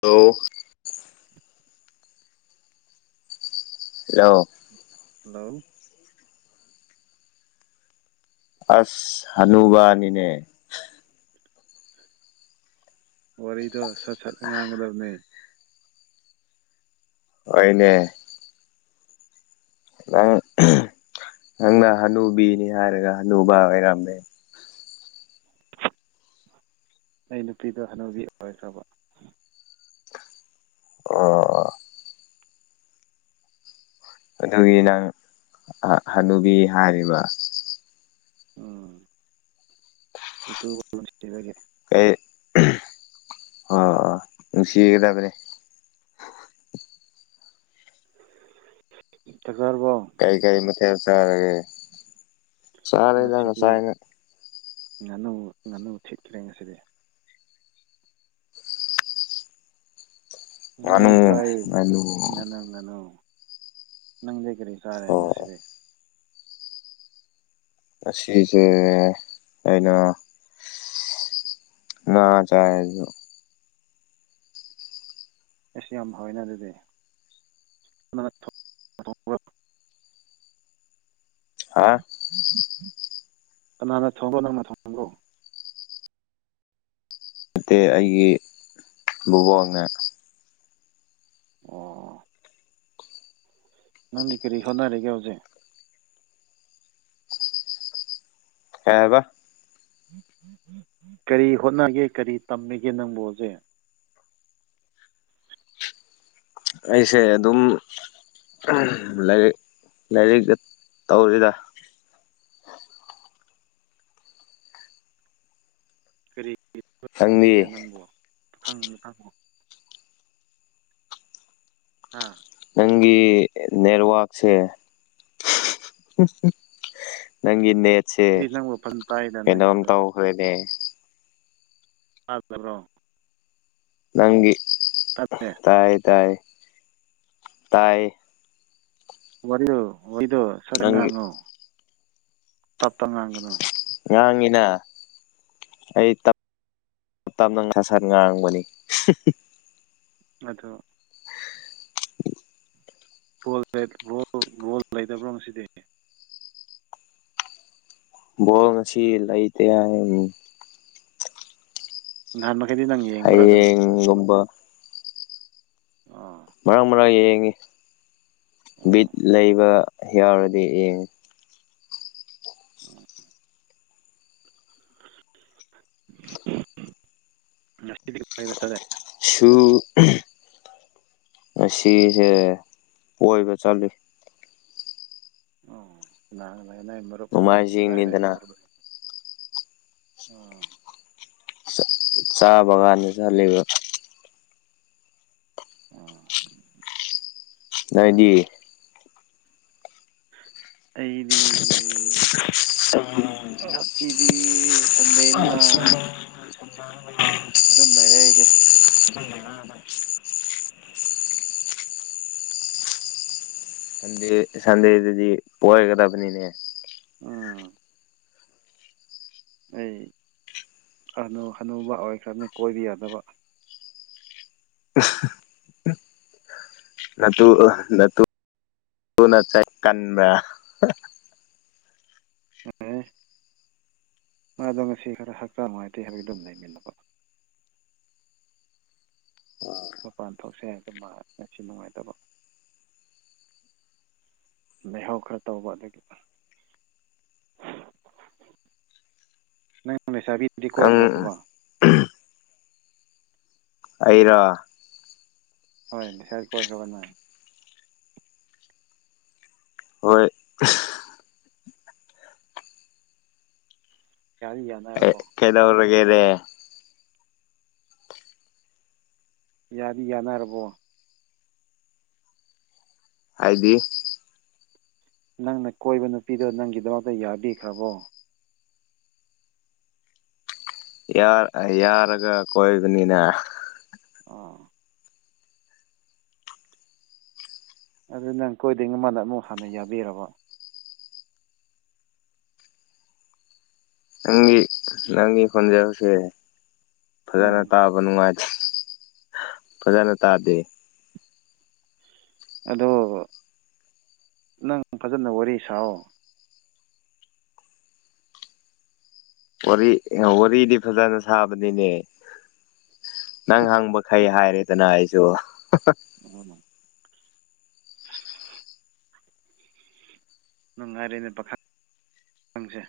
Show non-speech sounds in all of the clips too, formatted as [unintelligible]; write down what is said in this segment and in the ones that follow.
Hello. ꯌꯥꯎ꯫ Hello. ꯑꯁ ꯍꯅꯨꯕꯥꯅꯤꯅꯦ꯫ ꯋꯥꯔꯤꯗꯣ ꯁꯠ ꯁꯠ ꯉꯥꯡꯒꯗꯕꯅꯦ꯫ ꯍꯣꯏꯅꯦ꯫ ꯅꯪ ꯅꯪꯅ ꯍꯅꯨꯕꯤꯅꯤ ꯍꯥꯏꯔꯒ ꯍꯅꯨꯕꯥ ꯑꯣꯏꯔꯝꯃꯦ꯫ ꯑꯩ ꯅꯨꯄꯤꯗꯣ ꯍꯅꯨꯕꯤ ꯑꯣꯏꯈ꯭ꯔꯕ꯫ ꯑꯣ꯫ ꯑꯗꯨꯒꯤ ꯅꯪ ꯍꯅꯨꯕꯤ ꯍꯥꯏꯔꯤꯕ꯫ ꯎꯝ ꯑꯩ ꯁꯤꯔꯒꯦ ꯀꯩ ꯑꯣ ꯑ ꯅꯨꯡꯁꯤꯒꯗꯕꯅꯦ ꯊꯔꯕꯣ ꯀꯔꯤ ꯀꯔꯤ ꯃꯊꯦꯜ ꯆꯥꯔꯒꯦ ꯆꯥꯔꯗ ꯉꯁꯥꯏ ꯉꯁꯤꯗꯤ ꯑꯅ ꯉꯥꯅꯨ ꯉꯥꯅꯨ ꯊꯤꯠꯈ꯭ꯔꯦ ꯉꯁꯤꯗꯤ ꯉꯥꯅꯨ ꯉꯅꯨꯁꯥꯏꯌꯦ ꯉꯥꯅꯨ ꯉꯅꯨ ꯅꯪꯒꯅꯨ ꯅꯪꯗꯤ ꯀꯔꯤ ꯆꯥꯔꯦ ꯑꯣ ꯉꯁꯤꯗꯤ ꯑꯁꯤꯁꯦ ꯑꯩꯅ ꯅ ꯆꯥꯏ ꯑꯩꯁ ꯌꯥꯝ ꯍꯥꯎꯋꯦꯅ ꯑꯗꯨꯗꯤ [unintelligible] ꯊꯣꯡꯕ꯭ꯔꯣ ꯍꯥ꯫ ꯀꯅꯥꯅ ꯊꯣꯡꯕꯔꯣ ꯅꯪꯅ ꯊꯣꯡꯕꯔꯣ꯫ ꯅꯠꯇꯦ ꯑꯩꯒꯤ ꯕꯣꯕꯣꯛꯅ꯫ ꯑꯣ꯫ ꯅꯪꯗꯤ ꯀꯔꯤ ꯍꯣꯠꯅꯔꯤꯒꯦ ꯍꯧꯖꯤꯛ꯫ ꯀꯩ ꯍꯥꯏꯕ꯫ ꯀꯔꯤ ꯍꯣꯠꯅꯒꯦ ꯀꯔꯤ ꯇꯝꯃꯤꯒꯦ ꯅꯪꯕꯨ ꯍꯧꯖꯤꯛ꯫ ꯑꯩꯁꯦ ꯑꯗꯨꯝ꯫ ꯂꯥꯏꯔꯤꯛ ꯂꯥꯏꯔꯤꯛ ꯇꯧꯔꯤꯗ꯫ ꯅꯤꯒꯦ ꯅꯪꯗꯤ ꯅꯪꯕꯣ ꯈꯪꯅꯤ ꯈꯪꯉꯣ ꯍꯥꯥ ꯅꯪꯒꯤ ꯅꯦꯠꯋꯥꯔꯛꯁꯦ ꯅꯪꯒꯤ ꯅꯦꯠꯁꯦ ꯑꯩꯗꯤ ꯅꯪꯕꯨ ꯐꯖ ꯇꯥꯏꯗ ꯀꯩꯅꯣꯝ ꯅꯪꯒꯤꯗꯣ ꯇꯧꯈ꯭ꯔꯦꯅꯦ ꯆꯥꯖꯕ꯭ꯔꯣ ꯅꯪꯒꯤ ꯇꯥꯗꯦ ꯇꯥꯏ ꯇꯥꯏ ꯇꯥꯏ ꯋꯥꯔꯨ ꯑꯣꯏꯗꯣ ꯅꯪꯒꯤ ꯁꯔꯒꯥꯉꯨ ꯇꯞꯇ ꯉꯒꯅꯨ ꯉꯥꯡꯉꯤꯅ ꯑꯩꯞ ꯇꯞꯅ ꯁꯥ ꯁꯟ ꯉꯥꯡꯕꯅꯤ ꯑꯣ ꯣ ꯕꯣꯜ ꯂꯩꯗꯕ꯭ꯔꯣ ꯉꯁꯤꯗꯤ ꯕꯣ ꯉꯁꯤ ꯂꯩꯇ ꯍꯥꯏ ꯅꯍꯥꯟ ꯃꯈꯩꯗꯤ ꯅꯪ ꯌꯦꯡꯕ꯭ꯔꯥ ꯑꯗꯨꯝ ꯎꯝꯒꯝꯕ ꯑꯥ ꯃꯔꯥꯡ ꯃꯔꯥꯡ ꯌꯦꯡꯉꯤ ꯑꯣ ꯕꯤꯠ ꯂꯩꯕ ꯌꯥꯎꯔꯗꯤ ꯌꯦꯡꯉꯤ ꯎꯝ ꯅ ꯐꯕꯁꯗꯦ ꯁꯨ ꯑꯁꯤꯁꯦ ꯑꯣꯏꯕ ꯆꯠꯂꯤ ꯑꯣꯍꯥꯟ ꯅ ꯃꯔꯨꯞ ꯑꯩꯈꯣꯏꯒ ꯀꯗꯥꯏꯗ ꯅꯣꯡꯃꯥꯏꯖꯤꯡꯅꯤꯗꯅ ꯌꯧꯔꯕꯒꯦ ꯎꯝ ꯆꯥꯕꯒꯥꯟꯗꯁꯨꯍꯜꯂꯤꯕ ꯑꯣꯥ ꯥꯏꯗꯤ ꯑꯩꯗꯤ ꯑꯁꯤꯗꯤ ꯆꯗꯦꯅꯤꯅ ꯔ ꯑꯗꯨꯝ ꯂꯩꯔꯦ ꯑꯩꯗꯤ ꯎꯝ ꯎ ꯁꯟꯗꯦ ꯁꯟꯗꯦꯗꯗꯤ ꯄꯑꯒꯗꯕꯅꯤꯅꯦ ꯎꯝ ꯑꯩ ꯀꯅꯨ ꯑꯅꯨꯕ ꯑꯣꯏꯈ꯭ꯔꯅꯤ ꯀꯣꯏꯕ ꯌꯥꯗꯕ ꯏꯁ [unintelligible] ꯑꯦ [unintelligible] ꯎꯝ ꯃꯄꯥꯟ ꯊꯣꯛꯁꯦ ꯑꯗꯨ ꯃꯥ ꯉꯁꯤ ꯅꯨꯡꯉꯥꯏꯇꯕ ꯂꯩꯩꯍꯥꯎ ꯈꯔ ꯇꯧꯕ ꯑꯗꯒꯤ ꯅꯪ ꯂꯩꯁꯥꯕꯤꯗꯤ ꯅꯪ ꯀꯣꯏꯈ꯭ꯔꯕꯣ ꯑꯩꯔꯣ ꯍꯣꯏ ꯂꯩꯁꯥꯕꯤ ꯀꯣꯏ ꯍꯥꯏꯕ ꯅꯪ ꯍꯣꯏ ꯌꯥꯔꯤ ꯌꯥꯅꯔꯕꯣ ꯀꯩꯅꯧꯔꯒꯦꯅꯦ ꯌꯥꯗꯤ ꯌꯥꯅꯔꯕꯣ ꯍꯥꯏꯗꯤ ꯅꯪꯅ ꯀꯣꯏꯕ ꯅꯨꯄꯤꯗꯣ ꯅꯪꯒꯤꯗꯃꯛꯇ ꯌꯥꯕꯤꯈ꯭ꯔꯕꯣ ꯌꯥꯔ ꯑ ꯌꯥꯔꯒ ꯀꯣꯏꯕꯅꯤꯅ ꯑꯥ ꯑꯗꯨ ꯅꯪ ꯀꯣꯏꯗꯩ ꯃꯃꯥꯡꯗ ꯑꯃꯨꯛ ꯍꯥꯟꯅ ꯌꯥꯕꯤꯔꯕ ꯅꯪꯒꯤ ꯅꯪꯒꯤ ꯈꯣꯟꯖꯦꯟꯁꯦ ꯐꯖꯅ ꯎꯝ ꯇꯥꯕ ꯅꯨꯡꯉꯥꯏꯇꯦ ꯐꯖꯅ ꯇꯥꯗꯦ ꯑꯗꯣ ꯅꯪ ꯐꯖꯅ ꯋꯥꯔꯤ ꯁꯥꯑꯣ ꯋꯥꯔꯤ ꯋꯥꯔꯤꯗꯤ ꯐꯖꯅ ꯁꯥꯕꯅꯤꯅꯦ ꯅꯪ ꯍꯪꯕꯈꯩ ꯍꯥꯏꯔꯦꯗꯅ ꯑꯩꯁꯨ ꯑꯝ ꯅꯨꯡꯉꯥꯏꯔꯦꯅꯦ ꯄꯥꯈꯪꯁꯦ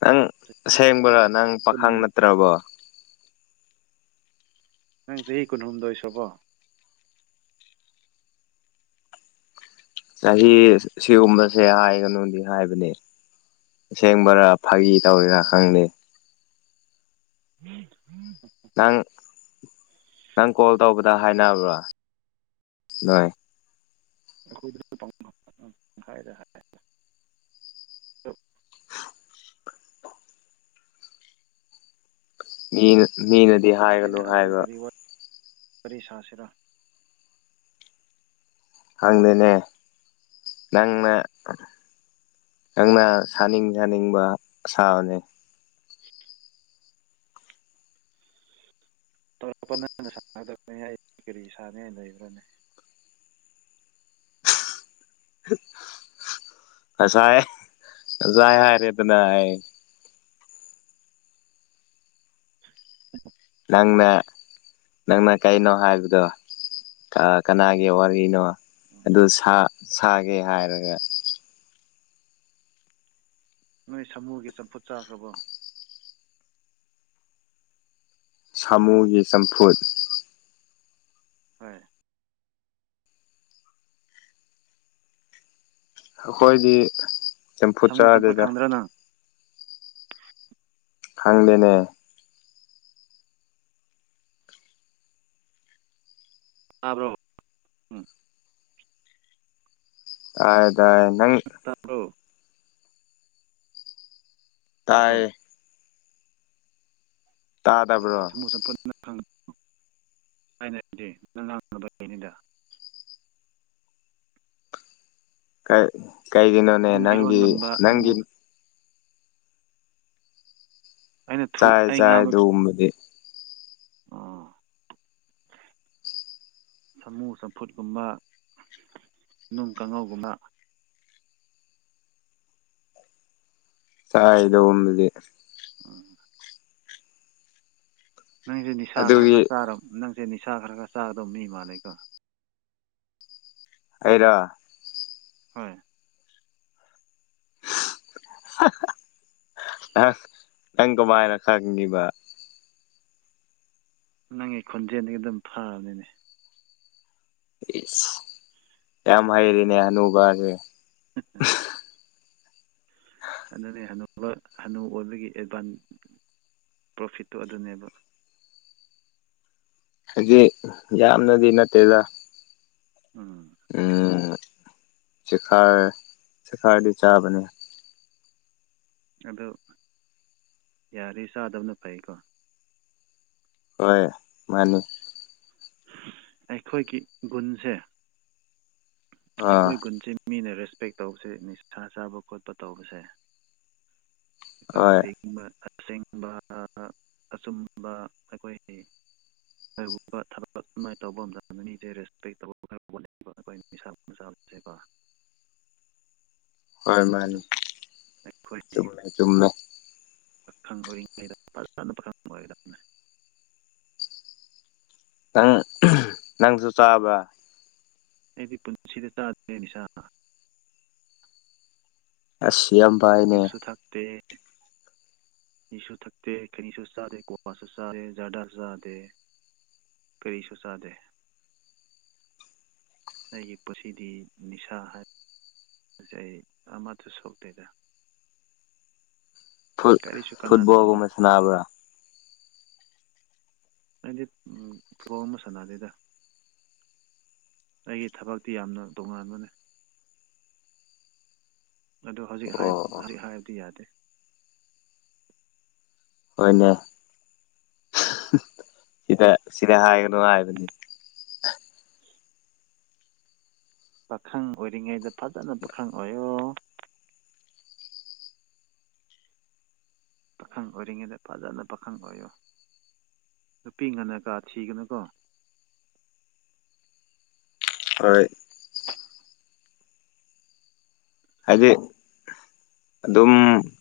ꯅꯪ ꯆꯍꯤ ꯑꯁꯦꯡꯕ꯭ꯔꯥ ꯅꯪ ꯀꯨꯟ ꯄꯥꯈꯪ ꯅꯠꯇ꯭ꯔꯕꯣ ꯅꯪ ꯆꯍꯤ ꯀꯨꯟꯍꯨꯝꯗꯣꯏ ꯁꯨꯕꯣ ꯆꯍꯤ ꯁꯤꯒꯨꯝꯕꯁꯦ ꯍꯥꯏꯒꯅꯨꯗꯤ ꯍꯥꯏꯕꯅꯦ ꯑꯁꯦꯡꯕꯔꯥ ꯐꯒꯤ ꯇꯧꯔꯤꯔꯥ ꯑꯣ ꯈꯪꯗꯦ ꯎꯝ ꯎꯝ ꯅꯪ ꯅꯪ ꯀꯣꯜ ꯇꯧꯕꯗ ꯍꯥꯏꯅꯕ꯭ꯔꯣ ꯅꯣꯏ [unintelligible] ꯃꯤꯅ ꯃꯤꯅꯗꯤ ꯍꯥꯏꯒꯅꯨ ꯐꯔꯦꯅꯦ ꯑꯗꯨ ꯍꯥꯏꯕ ꯀꯔꯤ ꯋꯥꯔꯤ ꯁꯥꯁꯤꯔꯥ ꯈꯪꯗꯦꯅꯦ ꯅꯪꯅ ꯅꯪꯅ ꯁꯥꯅꯤꯡ ꯁꯥꯅꯤꯡꯕ ꯁꯥꯕꯅꯤ [unintelligible] ꯀꯔꯤ ꯁꯥꯅꯤ ꯍꯥꯏꯅ ꯂꯩꯕ꯭ꯔꯥꯅꯦ ꯑꯁꯥꯏ ꯑꯁꯥꯏ ꯍꯥꯏꯔꯦ ꯑꯗꯨꯅ [inaudible] ꯅꯪꯅ ꯅꯪꯅ ꯀꯩꯅꯣ ꯍꯥꯏꯕꯗꯣ ꯊꯑ ꯀꯅꯥꯒꯤ ꯋꯥꯔꯤꯅꯣ ꯑꯗꯨ ꯁꯥꯒꯦ ꯍꯥꯏꯔꯒ ꯅꯣꯏ ꯁꯃꯨꯒꯤ ꯆꯝꯐꯨꯠ ꯆꯥꯈ꯭ꯔꯕꯣ ꯁꯥꯃꯨꯒꯤ ꯆꯝꯐꯨꯠ ꯍꯣꯏ ꯑꯩꯈꯣꯏꯗꯤ ꯆꯝꯐꯨꯠ ꯁꯥꯃꯨ ꯆꯝꯐꯨꯠ ꯆꯥꯗꯦꯗ ꯈꯪꯗ꯭ꯔꯣ ꯅꯪ ꯈꯪꯗꯦꯅꯦ ꯇꯥꯕ꯭ꯔꯣ ꯎꯝ ꯑ ꯗꯥꯏ ꯅꯪ ꯇꯥꯕ꯭ꯔꯣ ꯇꯥꯕ꯭ꯔꯣ ꯇꯥꯏꯌꯦ ꯇꯥꯗꯕ꯭ꯔꯣ [unintelligible] ꯀꯩ ꯀꯩꯒꯝꯅꯣꯅꯦ ꯅꯪ ꯅꯪꯒꯤ ꯏꯔꯣꯟꯕꯒꯨꯝꯕ ꯁꯥꯃꯨ ꯅꯪꯒꯤ ꯑꯩꯅ ꯊꯨ ꯆꯥꯏ ꯑꯩ ꯆꯥꯏ ꯉꯥꯡꯕ ꯑꯗꯨꯒꯨꯝꯕꯗꯤ ꯑꯣ [inaudible] ꯁꯥꯃꯨ ꯆꯝꯐꯨꯠꯀꯨꯝꯕ ꯅꯨꯡ ꯀꯥꯡꯉꯧꯒꯨꯝꯕ ꯆꯥꯏ [unintelligible] [unintelligible] ꯅꯪꯁꯦ ꯅꯤꯁꯥ ꯈꯔ ꯑꯗꯨꯒꯤ ꯈꯔ ꯆꯥꯔꯕ ꯅꯪꯁꯦ ꯅꯤꯁꯥ ꯈꯔ ꯈꯔ ꯆꯥꯒꯗꯧꯕ ꯃꯤ ꯃꯥꯥꯟꯂꯦꯀꯣ ꯑꯩꯔꯣ ꯍꯣꯏ [unintelligible] ꯅꯪ ꯅꯪ ꯀꯃꯥꯏꯅ ꯈꯪꯉꯤꯕ ꯅꯪꯒꯤ ꯈꯣꯟꯖꯦꯜꯗꯒꯤ ꯑꯗꯨꯝ ꯐꯔꯕꯅꯤꯅꯦ ꯏꯁ ꯌꯥꯝ ꯍꯩꯔꯦꯅꯦ ꯍꯅꯨꯕꯁꯦ [unintelligible] ꯑꯗꯨꯅꯦ ꯍꯅꯨ ꯍꯥꯅꯨ ꯑꯣꯏꯕꯒꯤ ꯑꯦꯗꯚꯥꯟ ꯄ꯭ꯔꯣꯐꯤꯠꯇꯣ ꯑꯗꯨꯅꯦꯕ ꯍꯥꯏꯗꯤ ꯌꯥꯝꯅꯗꯤ ꯅꯠꯇꯦꯗ ꯎꯝ ꯎꯝ ꯆꯦꯈꯥꯏ ꯆꯦꯈꯥꯏꯔꯗꯤ ꯆꯥꯕꯅꯦ ꯑꯗꯨ ꯌꯥꯔꯗꯤ ꯆꯥꯗꯕꯅ ꯐꯩꯀꯣ ꯍꯣꯏ ꯃꯥꯅꯤ ꯑꯩꯈꯣꯏꯒꯤ ꯒꯨꯟꯁꯦ ꯑꯥ ꯑꯩꯈꯣꯏ ꯒꯨꯟꯁꯦ ꯃꯤꯅ ꯔꯦꯁꯄꯦꯛ ꯇꯧꯕꯁꯦ ꯅꯤꯁꯥ ꯆꯥꯕ ꯈꯣꯠꯄ ꯇꯧꯕꯁꯦ ꯑꯩꯈꯣꯏꯅ ꯍꯣꯏ [unintelligible] ꯑꯁꯦꯡꯕ ꯑꯆꯨꯝꯕ ꯑꯩꯈꯣꯏꯒꯤ [unintelligible] ꯇꯧꯕ ꯃꯇꯝꯗ ꯃꯤꯁꯦ ꯔꯦꯁꯄꯦꯛ ꯇꯧ [inaudible] [unintelligible] ꯍꯣꯏ ꯃꯥꯅꯤ ꯑꯗꯨꯅ ꯑꯩꯈꯣꯏ ꯆꯨꯝꯃꯦ ꯆꯨꯝꯃꯦ ꯄꯥꯈꯪ ꯑꯣꯏꯔꯤꯉꯩꯗ [unintelligible] [unintelligible] ꯅꯪ [unintelligible] ꯅꯪꯁꯨ ꯆꯥꯕ꯭ꯔ ꯑꯩꯗꯤ ꯄꯨꯟꯁꯤꯗ ꯆꯥꯗ꯭ꯔꯤ ꯅꯤꯁꯥ ꯑꯁ ꯌꯥꯝꯕꯥꯥꯏ ꯌꯨꯁꯨ ꯊꯛꯇꯦ ꯌꯨꯁꯨ ꯊꯛꯇꯦ ꯈꯩꯅꯤꯁꯨ ꯆꯥꯗꯦ ꯀꯋꯥꯁꯨ ꯆꯥꯗꯦ ꯖꯔꯗꯥꯁꯨ ꯆꯥꯗꯦ ꯀꯔꯤꯁꯨ ꯆꯥꯗꯦ ꯑꯩꯒꯤ ꯄꯨꯟꯁꯤꯗꯤ ꯅꯤꯁꯥ ꯍꯥꯏꯕꯁꯦ ꯑꯩ ꯑꯃꯠꯇ ꯁꯣꯛꯇꯦꯗ ꯐꯨꯠ ꯀꯔꯤꯁꯨ ꯀꯥꯟꯅꯗꯕꯀꯣ ꯐꯨꯠꯕꯣꯜꯒꯨꯝꯕ ꯁꯅꯥꯕ꯭ꯔ ꯑꯩꯗꯤ ꯑꯝ ꯐꯨꯠꯕꯣꯜ ꯒꯨꯝꯕ ꯁꯥꯟꯅꯗꯦꯗ ꯑꯩꯒꯤ ꯊꯕꯛꯇꯤ ꯌꯥꯝꯅ ꯇꯣꯉꯥꯟꯕꯅꯦ ꯑꯗꯨ ꯍꯧꯖꯤꯛ ꯑꯣ ꯍꯥꯏꯕ ꯍꯧꯖꯤꯛ ꯍꯥꯏꯕꯗꯤ ꯌꯥꯗꯦ ꯍꯣꯏꯅꯦ ꯁꯤꯗ ꯁꯤꯗ ꯍꯥꯏꯒꯅꯨ ꯍꯥꯏꯕꯅꯤ ꯄꯥꯈꯪ ꯑꯣꯏꯔꯤꯉꯩꯗ ꯐꯖꯅ ꯄꯥꯈꯪ ꯑꯣꯏꯌꯣ ꯄꯥꯈꯪ ꯑꯣꯏꯔꯤꯉꯩꯗ ꯐꯖꯅ ꯄꯥꯈꯪ ꯑꯣꯏꯌꯣ ꯅꯨꯄꯤ ꯉꯟꯅ ꯀꯥ ꯊꯤꯒꯅꯨꯀꯣ ꯍꯣꯏ ꯍꯥꯏꯗꯤ ꯑꯗꯨꯝ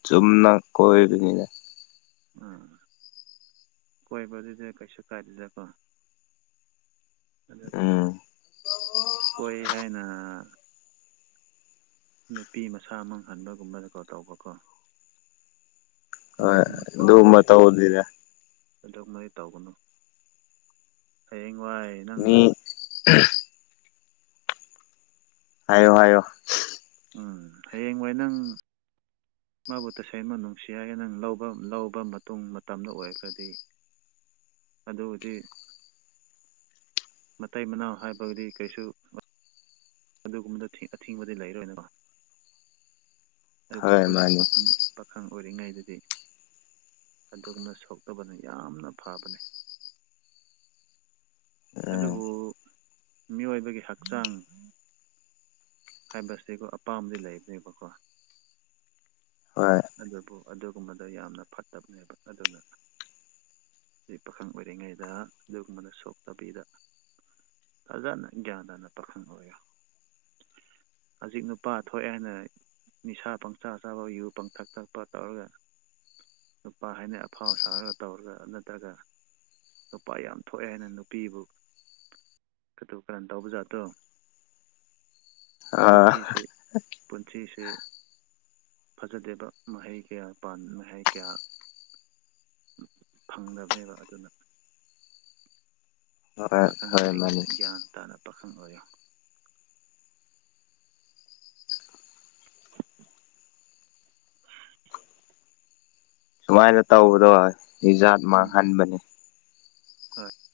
ꯆꯨꯝꯅ ꯀꯣꯏꯕꯅꯤꯗ ꯑꯥ ꯀꯣꯏꯕ ꯗꯨꯗꯤ ꯀꯩꯁꯨ ꯀꯥꯏꯗꯦꯗꯀꯣ ꯑꯗꯨ ꯎꯝ ꯀꯣꯏ ꯍꯥꯏꯅ ꯅꯨꯄꯤ ꯃꯁꯥ ꯃꯪꯍꯟꯕꯒꯨꯝꯕꯗꯀꯣ ꯇꯧꯕꯀꯣ ꯍꯣꯏ ꯑꯗꯨꯒꯨꯝꯕ ꯑꯗꯨꯝꯕ ꯇꯧꯗꯦꯗ ꯑꯗꯨ ꯃꯣꯏ ꯇꯧꯒꯅꯨ ꯍꯌꯦꯡꯋꯥꯏ ꯅꯪꯅ ꯃꯤ ꯍꯥꯏꯌꯣ ꯍꯥꯏꯌꯣ ꯎꯝ ꯍꯌꯦꯡ ꯍꯥꯏ ꯅꯪ ꯃꯥꯕꯨ ꯇꯁꯦꯡꯅ ꯅꯨꯡꯁꯤ ꯍꯥꯏꯌꯦꯦ ꯅꯪ ꯂꯧꯕ ꯂꯧꯕ ꯃꯇꯨꯡ ꯃꯇꯝꯗ ꯑꯣꯏꯔꯒꯗꯤ ꯑꯗꯨꯕꯨꯗꯤ ꯃꯇꯩ ꯃꯅꯥꯎ ꯍꯥꯏꯕꯒꯗꯤ ꯀꯩꯁꯨ ꯑꯗꯨꯒꯨꯝꯕꯗ ꯑꯊꯤꯡꯕꯗꯤ ꯂꯩꯔꯣꯏꯗꯕ ꯑꯗꯨꯕꯨ ꯍꯣꯏ ꯍꯧꯖꯤꯛ ꯃꯥꯅꯤ ꯋꯥ ꯄꯥꯈꯪ ꯑꯣꯏꯔꯤꯉꯩꯗꯗꯤ ꯑꯗꯨꯒꯨꯝꯅ ꯁꯣꯛꯇꯕꯅ ꯌꯥꯝꯅ ꯐꯕꯅꯤ ꯎꯝ ꯑꯗꯨꯕꯨ ꯃꯤꯑꯣꯏꯕꯒꯤ ꯍꯛꯆꯥꯡ ꯍꯥꯏꯕꯁꯤ ꯑꯩꯈꯣ ꯑꯄꯥꯝꯕꯗꯤ ꯂꯩꯕꯅꯦꯕꯀꯣ ꯍꯣꯏ ꯑꯗꯨꯕꯨ ꯑꯗꯨꯒꯨꯝꯕꯗ ꯌꯥꯝꯅ ꯐꯠꯇꯕꯅꯦꯕ ꯑꯗꯨꯅ ꯑꯩ ꯄꯥꯈꯪ ꯑꯣꯏꯔꯤꯉꯩꯗ ꯑꯗꯨꯒꯨꯝꯕꯅ ꯁꯣꯛ ꯇꯕꯤꯗ ꯐꯖꯅ ꯒ꯭ꯌꯥꯟ ꯇꯥꯅ ꯄꯥꯈꯪ ꯑꯣꯏꯔꯣ ꯍꯧꯖꯤꯛ ꯅꯨꯄꯥ ꯊꯣꯛꯑꯦ ꯍꯥꯏꯅ ꯅꯤꯁꯥ ꯄꯪꯆꯥ ꯆꯥꯕ ꯌꯨ ꯄ ꯊꯛ ꯊꯛꯄ ꯇꯧꯔꯒ ꯅꯨꯨꯄꯥ ꯍꯥꯏꯅ ꯑꯐꯥꯎ ꯁꯥꯔꯒ ꯇꯧꯔꯒ ꯅꯠꯇ꯭ꯔꯒ ꯅꯨꯄꯥ ꯌꯥꯝ ꯊꯣꯛꯑꯦ ꯍꯥꯏꯅ ꯅꯨꯄꯤꯕꯨ ꯀꯧ ꯀꯔꯝ ꯇꯧꯕ ꯖꯥꯠꯇꯣ ꯑ ꯄꯨꯟꯁꯤꯁꯦ ꯄꯨꯟꯁꯤꯁꯦ ꯐꯖꯗꯦꯕ ꯃꯍꯩ ꯀꯌꯥ ꯃꯍꯥꯏ ꯀꯌꯥ ꯐꯪꯅꯕꯅꯦꯕ ꯑꯗꯨꯅ ꯍꯣꯏ ꯄꯥꯈꯪ ꯍꯣꯏ ꯃꯥꯅꯤ ꯑꯣꯏꯔꯤꯉꯩꯗꯝ ꯒ꯭ꯌꯥꯟ ꯇꯥꯅ ꯄꯥꯈꯪ ꯑꯣꯏꯔꯣ ꯁꯨꯃꯥꯏꯅ ꯇꯧꯕꯗꯣ ꯍꯤꯖꯥꯠ ꯎꯝ ꯃꯥꯡꯍꯟꯕꯅꯦ ꯍꯣꯏ